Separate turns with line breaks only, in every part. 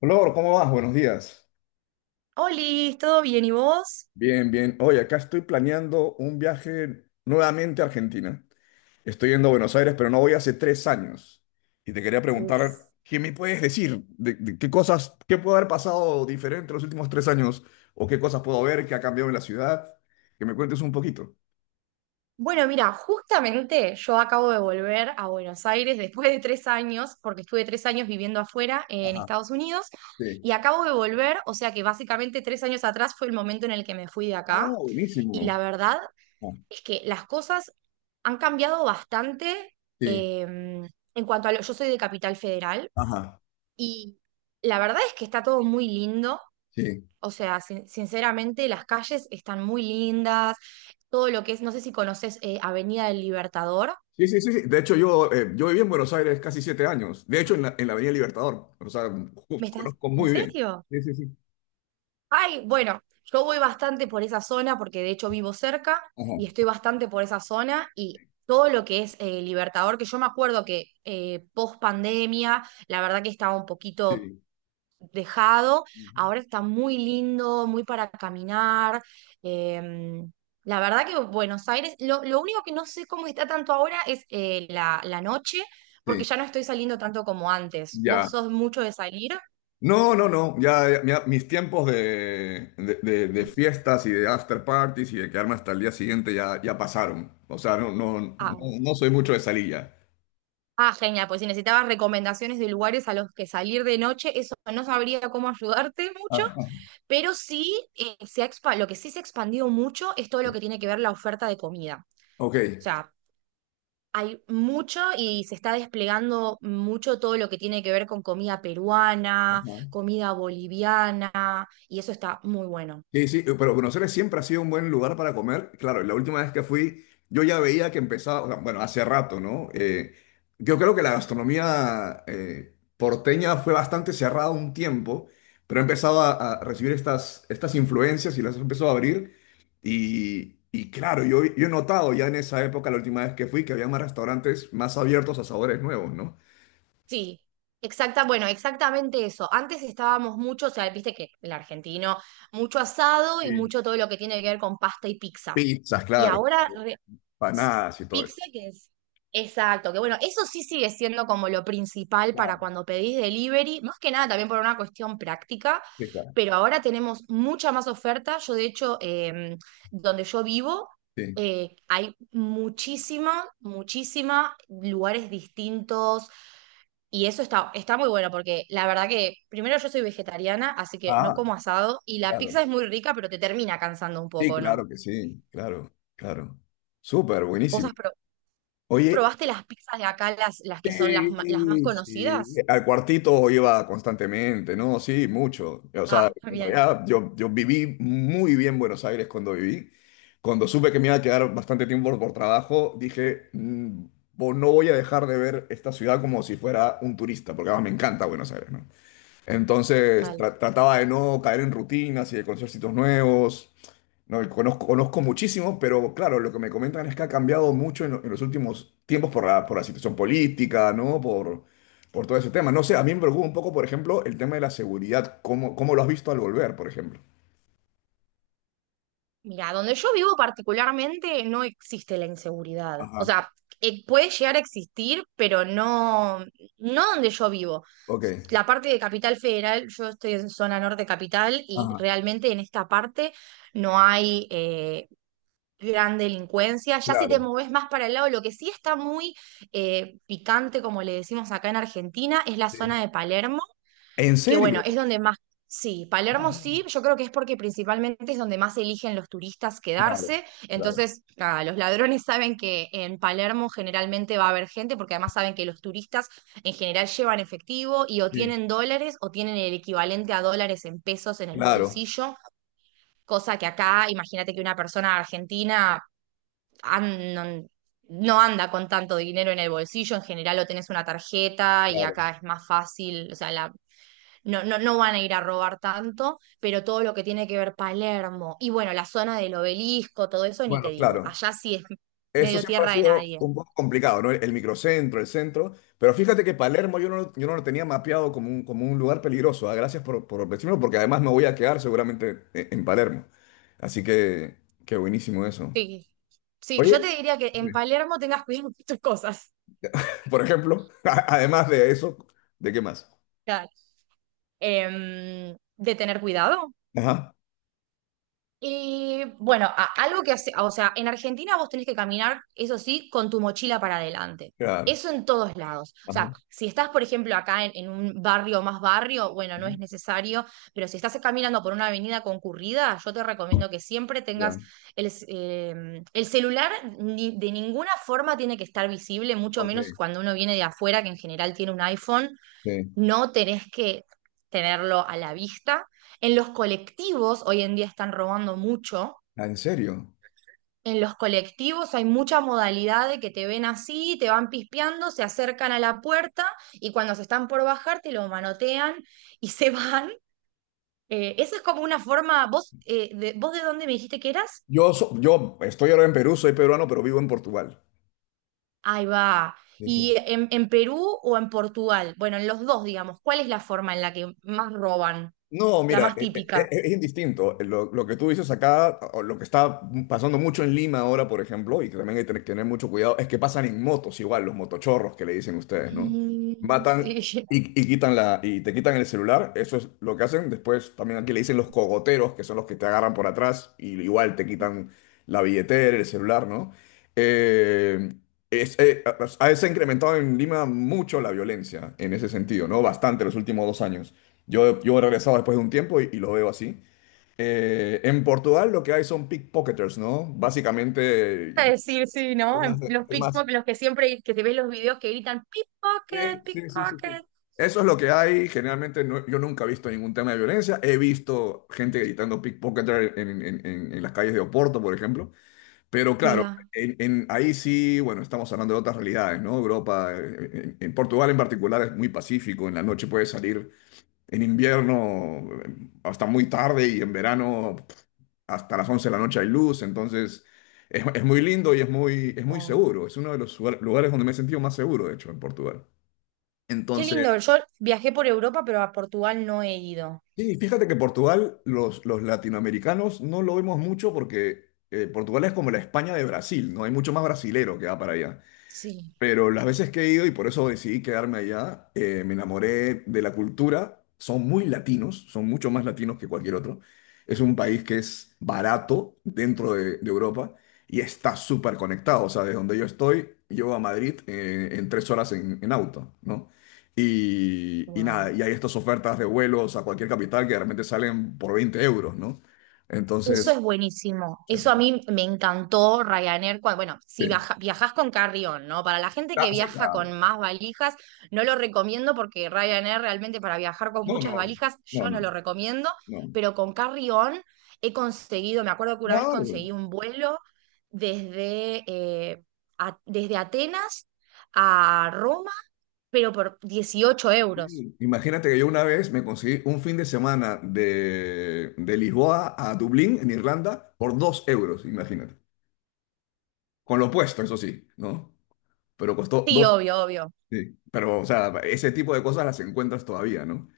Flor, ¿cómo vas? Buenos días.
Oli, ¿todo bien? ¿Y vos?
Bien, bien. Oye, acá estoy planeando un viaje nuevamente a Argentina. Estoy yendo a Buenos Aires, pero no voy hace 3 años. Y te quería preguntar,
Uf.
¿qué me puedes decir? ¿De qué cosas, qué puede haber pasado diferente los últimos 3 años? ¿O qué cosas puedo ver que ha cambiado en la ciudad? Que me cuentes un poquito.
Bueno, mira, justamente yo acabo de volver a Buenos Aires después de 3 años, porque estuve 3 años viviendo afuera en
Ajá,
Estados Unidos,
sí.
y acabo de volver, o sea que básicamente 3 años atrás fue el momento en el que me fui de
Ah,
acá, y
buenísimo.
la verdad
Ah,
es que las cosas han cambiado bastante,
sí,
eh, en cuanto a lo, yo soy de Capital Federal,
ajá,
y la verdad es que está todo muy lindo.
sí.
O sea, sinceramente, las calles están muy lindas. Todo lo que es, no sé si conoces Avenida del Libertador.
Sí, sí, sí, sí. De hecho, yo, yo viví en Buenos Aires casi 7 años. De hecho, en la Avenida Libertador. O sea,
¿Me estás?
conozco
¿En
muy bien.
serio?
Sí, sí, sí.
Ay, bueno, yo voy bastante por esa zona porque de hecho vivo cerca y
Ajá.
estoy bastante por esa zona y todo lo que es Libertador, que yo me acuerdo que post pandemia, la verdad que estaba un poquito
Sí.
dejado,
Ujú.
ahora está muy lindo, muy para caminar. eh, la verdad que Buenos Aires, lo único que no sé cómo está tanto ahora es la noche, porque
Sí.
ya no estoy saliendo tanto como antes. ¿Vos
Ya.
sos mucho de salir?
No, no, no. Ya, ya, mira, mis tiempos de fiestas y de after parties y de quedarme hasta el día siguiente ya, ya pasaron. O sea, no, no, no,
Ah,
no soy mucho de salir ya.
ah, genial, pues si necesitabas recomendaciones de lugares a los que salir de noche, eso no sabría cómo ayudarte mucho,
Ajá.
pero sí, lo que sí se ha expandido mucho es todo lo
Sí.
que tiene que ver la oferta de comida.
Ok.
O sea, hay mucho y se está desplegando mucho todo lo que tiene que ver con comida peruana,
Ajá.
comida boliviana, y eso está muy bueno.
Sí, sí, pero Buenos Aires siempre ha sido un buen lugar para comer. Claro, la última vez que fui, yo ya veía que empezaba, o sea, bueno, hace rato, ¿no? Yo creo que la gastronomía porteña fue bastante cerrada un tiempo, pero empezaba a recibir estas influencias y las empezó a abrir. Y claro, yo he notado ya en esa época, la última vez que fui, que había más restaurantes más abiertos a sabores nuevos, ¿no?
Sí, exacta, bueno, exactamente eso. Antes estábamos mucho, o sea, viste que el argentino, mucho asado y
Sí.
mucho todo lo que tiene que ver con pasta y pizza.
Pizzas,
Y
claro,
ahora re- Sí.
panadas y todo eso.
Pizza que es. Exacto, que bueno, eso sí sigue siendo como lo principal para
Claro,
cuando pedís delivery, más que nada también por una cuestión práctica,
sí, claro,
pero ahora tenemos mucha más oferta. Yo, de hecho, donde yo vivo,
sí.
hay muchísima, muchísima lugares distintos y eso está, está muy bueno porque la verdad que primero yo soy vegetariana, así que no
Ah,
como asado y la
claro.
pizza es muy rica, pero te termina cansando un
Sí,
poco, ¿no?
claro que sí, claro, claro. Súper,
¿Vos
buenísimo.
has, pro-
Oye,
¿Probaste las pizzas de acá, las que son las más
sí, sí,
conocidas?
al cuartito iba constantemente, ¿no? Sí, mucho. O sea,
Ah,
en
bien,
realidad yo, yo viví muy bien Buenos Aires cuando viví. Cuando supe que me iba a quedar bastante tiempo por trabajo, dije, No voy a dejar de ver esta ciudad como si fuera un turista, porque además me encanta Buenos Aires, ¿no? Entonces
total.
trataba de no caer en rutinas y de conocer sitios nuevos. No, y conozco, conozco muchísimo, pero claro, lo que me comentan es que ha cambiado mucho en los últimos tiempos por por la situación política, ¿no? Por todo ese tema. No sé, a mí me preocupa un poco, por ejemplo, el tema de la seguridad. ¿Cómo lo has visto al volver, por ejemplo?
Mira, donde yo vivo particularmente no existe la inseguridad. O
Ajá,
sea, puede llegar a existir, pero no, no donde yo vivo.
ok.
La parte de Capital Federal, yo estoy en zona norte capital y
Ajá,
realmente en esta parte no hay gran delincuencia. Ya si te
claro.
moves más para el lado, lo que sí está muy picante, como le decimos acá en Argentina, es la
Sí.
zona de Palermo,
¿En
que
serio?
bueno, es donde más, sí,
Ah,
Palermo
no.
sí, yo creo que es porque principalmente es donde más eligen los turistas
Claro,
quedarse,
claro.
entonces nada, los ladrones saben que en Palermo generalmente va a haber gente, porque además saben que los turistas en general llevan efectivo y o
Sí,
tienen dólares o tienen el equivalente a dólares en pesos en el
claro,
bolsillo, cosa que acá, imagínate que una persona argentina... an- no no anda con tanto dinero en el bolsillo, en general o tenés una tarjeta y
claro.
acá es más fácil, o sea, la, no, no, no van a ir a robar tanto, pero todo lo que tiene que ver Palermo y bueno, la zona del obelisco, todo eso, ni te
Bueno,
digo.
claro.
Allá sí es
Eso
medio
siempre ha
tierra de
sido
nadie.
un poco complicado, ¿no? El microcentro, el centro. Pero fíjate que Palermo yo no, yo no lo tenía mapeado como un lugar peligroso. Ah, gracias por decirlo, porque además me voy a quedar seguramente en Palermo. Así que, qué buenísimo eso.
Sí, sí,
Oye,
yo te diría que en Palermo tengas cuidado con tus cosas.
por ejemplo, además de eso, ¿de qué más?
Claro. De tener cuidado,
Ajá,
y bueno, algo que hace, o sea, en Argentina vos tenés que caminar, eso sí, con tu mochila para adelante.
claro.
Eso en todos lados. O
Ajá.
sea, si estás, por ejemplo, acá en un barrio más barrio, bueno, no
Ujú,
es necesario, pero si estás caminando por una avenida concurrida, yo te recomiendo que siempre
ya,
tengas el celular, de ninguna forma tiene que estar visible, mucho menos
ok.
cuando uno viene de afuera, que en general tiene un iPhone,
Sí.
no tenés que tenerlo a la vista. En los colectivos, hoy en día están robando mucho.
Ah, ¿en serio?
En los colectivos hay mucha modalidad de que te ven así, te van pispeando, se acercan a la puerta y cuando se están por bajar te lo manotean y se van. Esa es como una forma, vos, de, ¿vos de dónde me dijiste que eras?
Yo, yo estoy ahora en Perú, soy peruano, pero vivo en Portugal.
Ahí va.
Sí,
¿Y
sí.
en Perú o en Portugal? Bueno, en los dos, digamos, ¿cuál es la forma en la que más roban?
No,
La
mira,
más típica.
es indistinto. Lo que tú dices acá, o lo que está pasando mucho en Lima ahora, por ejemplo, y que también hay que tener mucho cuidado, es que pasan en motos igual, los motochorros que le dicen ustedes, ¿no?
Mm,
Matan
sí.
y quitan la, y te quitan el celular, eso es lo que hacen. Después también aquí le dicen los cogoteros, que son los que te agarran por atrás y igual te quitan la billetera, el celular, ¿no? Eh, Se ha incrementado en Lima mucho la violencia en ese sentido, ¿no? Bastante los últimos 2 años. Yo he regresado después de un tiempo y lo veo así. En Portugal lo que hay son pickpocketers, ¿no? Básicamente...
A decir, sí, ¿no? En
Temas de-
los
temas-
pickpockets, los que siempre, que te ves los videos que gritan
Sí,
pickpocket,
sí, sí, sí,
pickpocket.
sí. Eso es lo que hay. Generalmente yo nunca he visto ningún tema de violencia. He visto gente gritando pickpocketer en las calles de Oporto, por ejemplo. Pero claro,
Mira,
ahí sí, bueno, estamos hablando de otras realidades, ¿no? Europa, en Portugal en particular es muy pacífico. En la noche puedes salir en invierno hasta muy tarde y en verano pf, hasta las 11 de la noche hay luz, entonces es muy lindo y es muy
wow.
seguro. Es uno de los lugares donde me he sentido más seguro, de hecho, en Portugal.
Qué
Entonces,
lindo. Yo viajé por Europa, pero a Portugal no he ido.
sí, fíjate que Portugal, los latinoamericanos no lo vemos mucho porque Portugal es como la España de Brasil, ¿no? Hay mucho más brasilero que va para allá.
Sí,
Pero las veces que he ido, y por eso decidí quedarme allá, me enamoré de la cultura. Son muy latinos, son mucho más latinos que cualquier otro. Es un país que es barato dentro de Europa y está súper conectado. O sea, de donde yo estoy, yo a Madrid en 3 horas en auto, ¿no? Y nada,
guau.
y hay estas ofertas de vuelos a cualquier capital que de repente salen por 20 euros, ¿no?
Eso
Entonces,
es buenísimo. Eso a mí me encantó Ryanair. Bueno, si
sí.
viajas con carrión, ¿no? Para la gente
Ah,
que
sí,
viaja
claro.
con más valijas, no lo recomiendo porque Ryanair realmente para viajar con
No,
muchas
no,
valijas,
no,
yo no
no,
lo recomiendo.
no.
Pero con carrión he conseguido, me acuerdo que una vez
Claro,
conseguí un vuelo desde, desde Atenas a Roma, pero por 18 euros.
sí. Imagínate que yo una vez me conseguí un fin de semana de Lisboa a Dublín, en Irlanda, por 2 euros, imagínate. Con lo puesto, eso sí, ¿no? Pero costó
Sí,
dos.
obvio, obvio.
Sí. Pero, o sea, ese tipo de cosas las encuentras todavía, ¿no?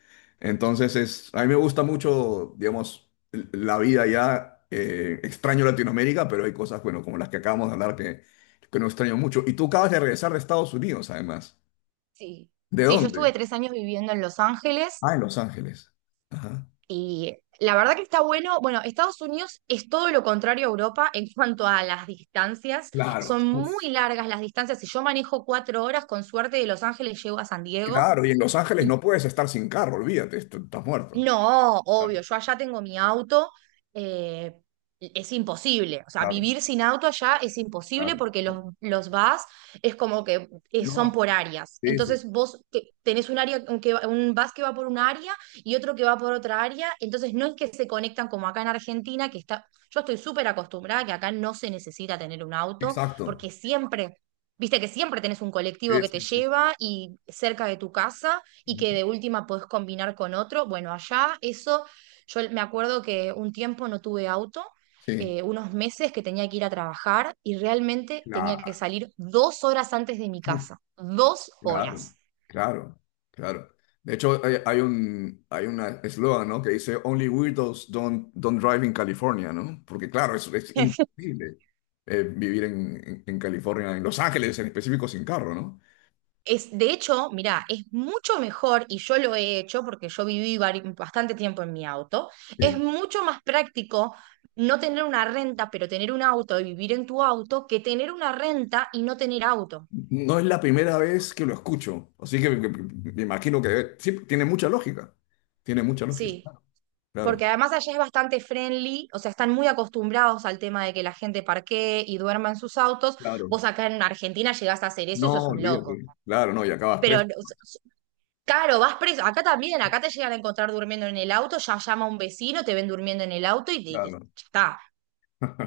Entonces, es, a mí me gusta mucho, digamos, la vida ya. Extraño Latinoamérica, pero hay cosas, bueno, como las que acabamos de hablar que no extraño mucho. Y tú acabas de regresar de Estados Unidos, además.
Sí.
¿De
Sí, yo
dónde?
estuve 3 años viviendo en Los Ángeles.
Ah, en Los Ángeles. Ajá.
Y la verdad que está bueno. Bueno, Estados Unidos es todo lo contrario a Europa en cuanto a las distancias.
Claro.
Son muy
Uf.
largas las distancias. Si yo manejo 4 horas, con suerte de Los Ángeles llego a San Diego.
Claro, y en Los Ángeles no puedes estar sin carro, olvídate, estás muerto.
No,
Claro,
obvio, yo allá tengo mi auto, eh, es imposible, o sea,
claro,
vivir sin auto allá es imposible
claro.
porque los,
Claro.
los VAS es como que
No,
son por áreas,
sí, sí,
entonces vos tenés un área, un, que, un bus que va por un área y otro que va por otra área, entonces no es que se conectan como acá en Argentina, que está, yo estoy súper acostumbrada que acá no se necesita tener un auto
exacto.
porque siempre, viste que siempre tenés un colectivo
Sí,
que te
sí, sí.
lleva y cerca de tu casa y
Ujú.
que de última podés combinar con otro. Bueno, allá eso, yo me acuerdo que un tiempo no tuve auto,
Sí,
unos meses que tenía que ir a trabajar y realmente tenía que
claro,
salir 2 horas antes de mi
uf,
casa, dos
claro,
horas.
claro, claro. De hecho, hay un hay una eslogan, ¿no? Que dice Only weirdos don't drive in California, ¿no? Porque claro, es imposible vivir en, en California, en Los Ángeles en específico, sin carro, ¿no?
Es, de hecho, mira, es mucho mejor, y yo lo he hecho porque yo viví bastante tiempo en mi auto, es
Sí.
mucho más práctico no tener una renta, pero tener un auto y vivir en tu auto, que tener una renta y no tener auto.
No es la primera vez que lo escucho, así que me, me imagino que sí, tiene mucha lógica. Tiene mucha lógica.
Sí, porque
Claro,
además allá es bastante friendly, o sea, están muy acostumbrados al tema de que la gente parquee y duerma en sus autos.
claro.
Vos acá en Argentina llegás a hacer eso
No,
y sos un loco.
olvídate. Claro, no, y acabas
Pero,
preso.
o sea, claro, vas preso. Acá también, acá te llegan a encontrar durmiendo en el auto, ya llama un vecino, te ven durmiendo en el auto y
Claro.
ya está.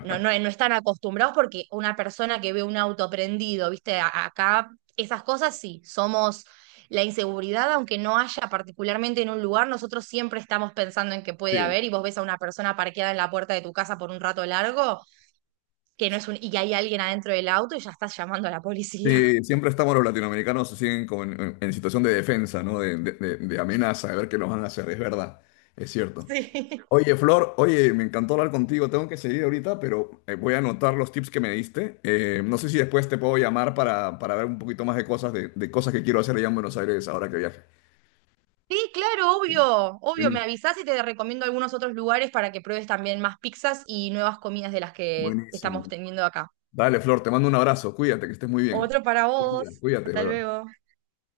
No, no, no están acostumbrados porque una persona que ve un auto prendido, viste, acá esas cosas sí, somos la inseguridad, aunque no haya particularmente en un lugar, nosotros siempre estamos pensando en que puede
Sí.
haber y vos ves a una persona parqueada en la puerta de tu casa por un rato largo, que no es un, y que hay alguien adentro del auto y ya estás llamando a la policía.
Sí, siempre estamos los latinoamericanos así en, como en situación de defensa, ¿no? De amenaza, de ver qué nos van a hacer, es verdad, es cierto.
Sí.
Oye, Flor, oye, me encantó hablar contigo. Tengo que seguir ahorita, pero voy a anotar los tips que me diste. No sé si después te puedo llamar para ver un poquito más de cosas, de cosas que quiero hacer allá en Buenos Aires ahora que viaje.
Sí, claro, obvio, obvio, me
Buenísimo.
avisás y te recomiendo algunos otros lugares para que pruebes también más pizzas y nuevas comidas de las que
Buenísimo.
estamos teniendo acá.
Dale, Flor, te mando un abrazo. Cuídate, que estés muy bien.
Otro para
Buen día.
vos,
Cuídate,
hasta
bye bye.
luego.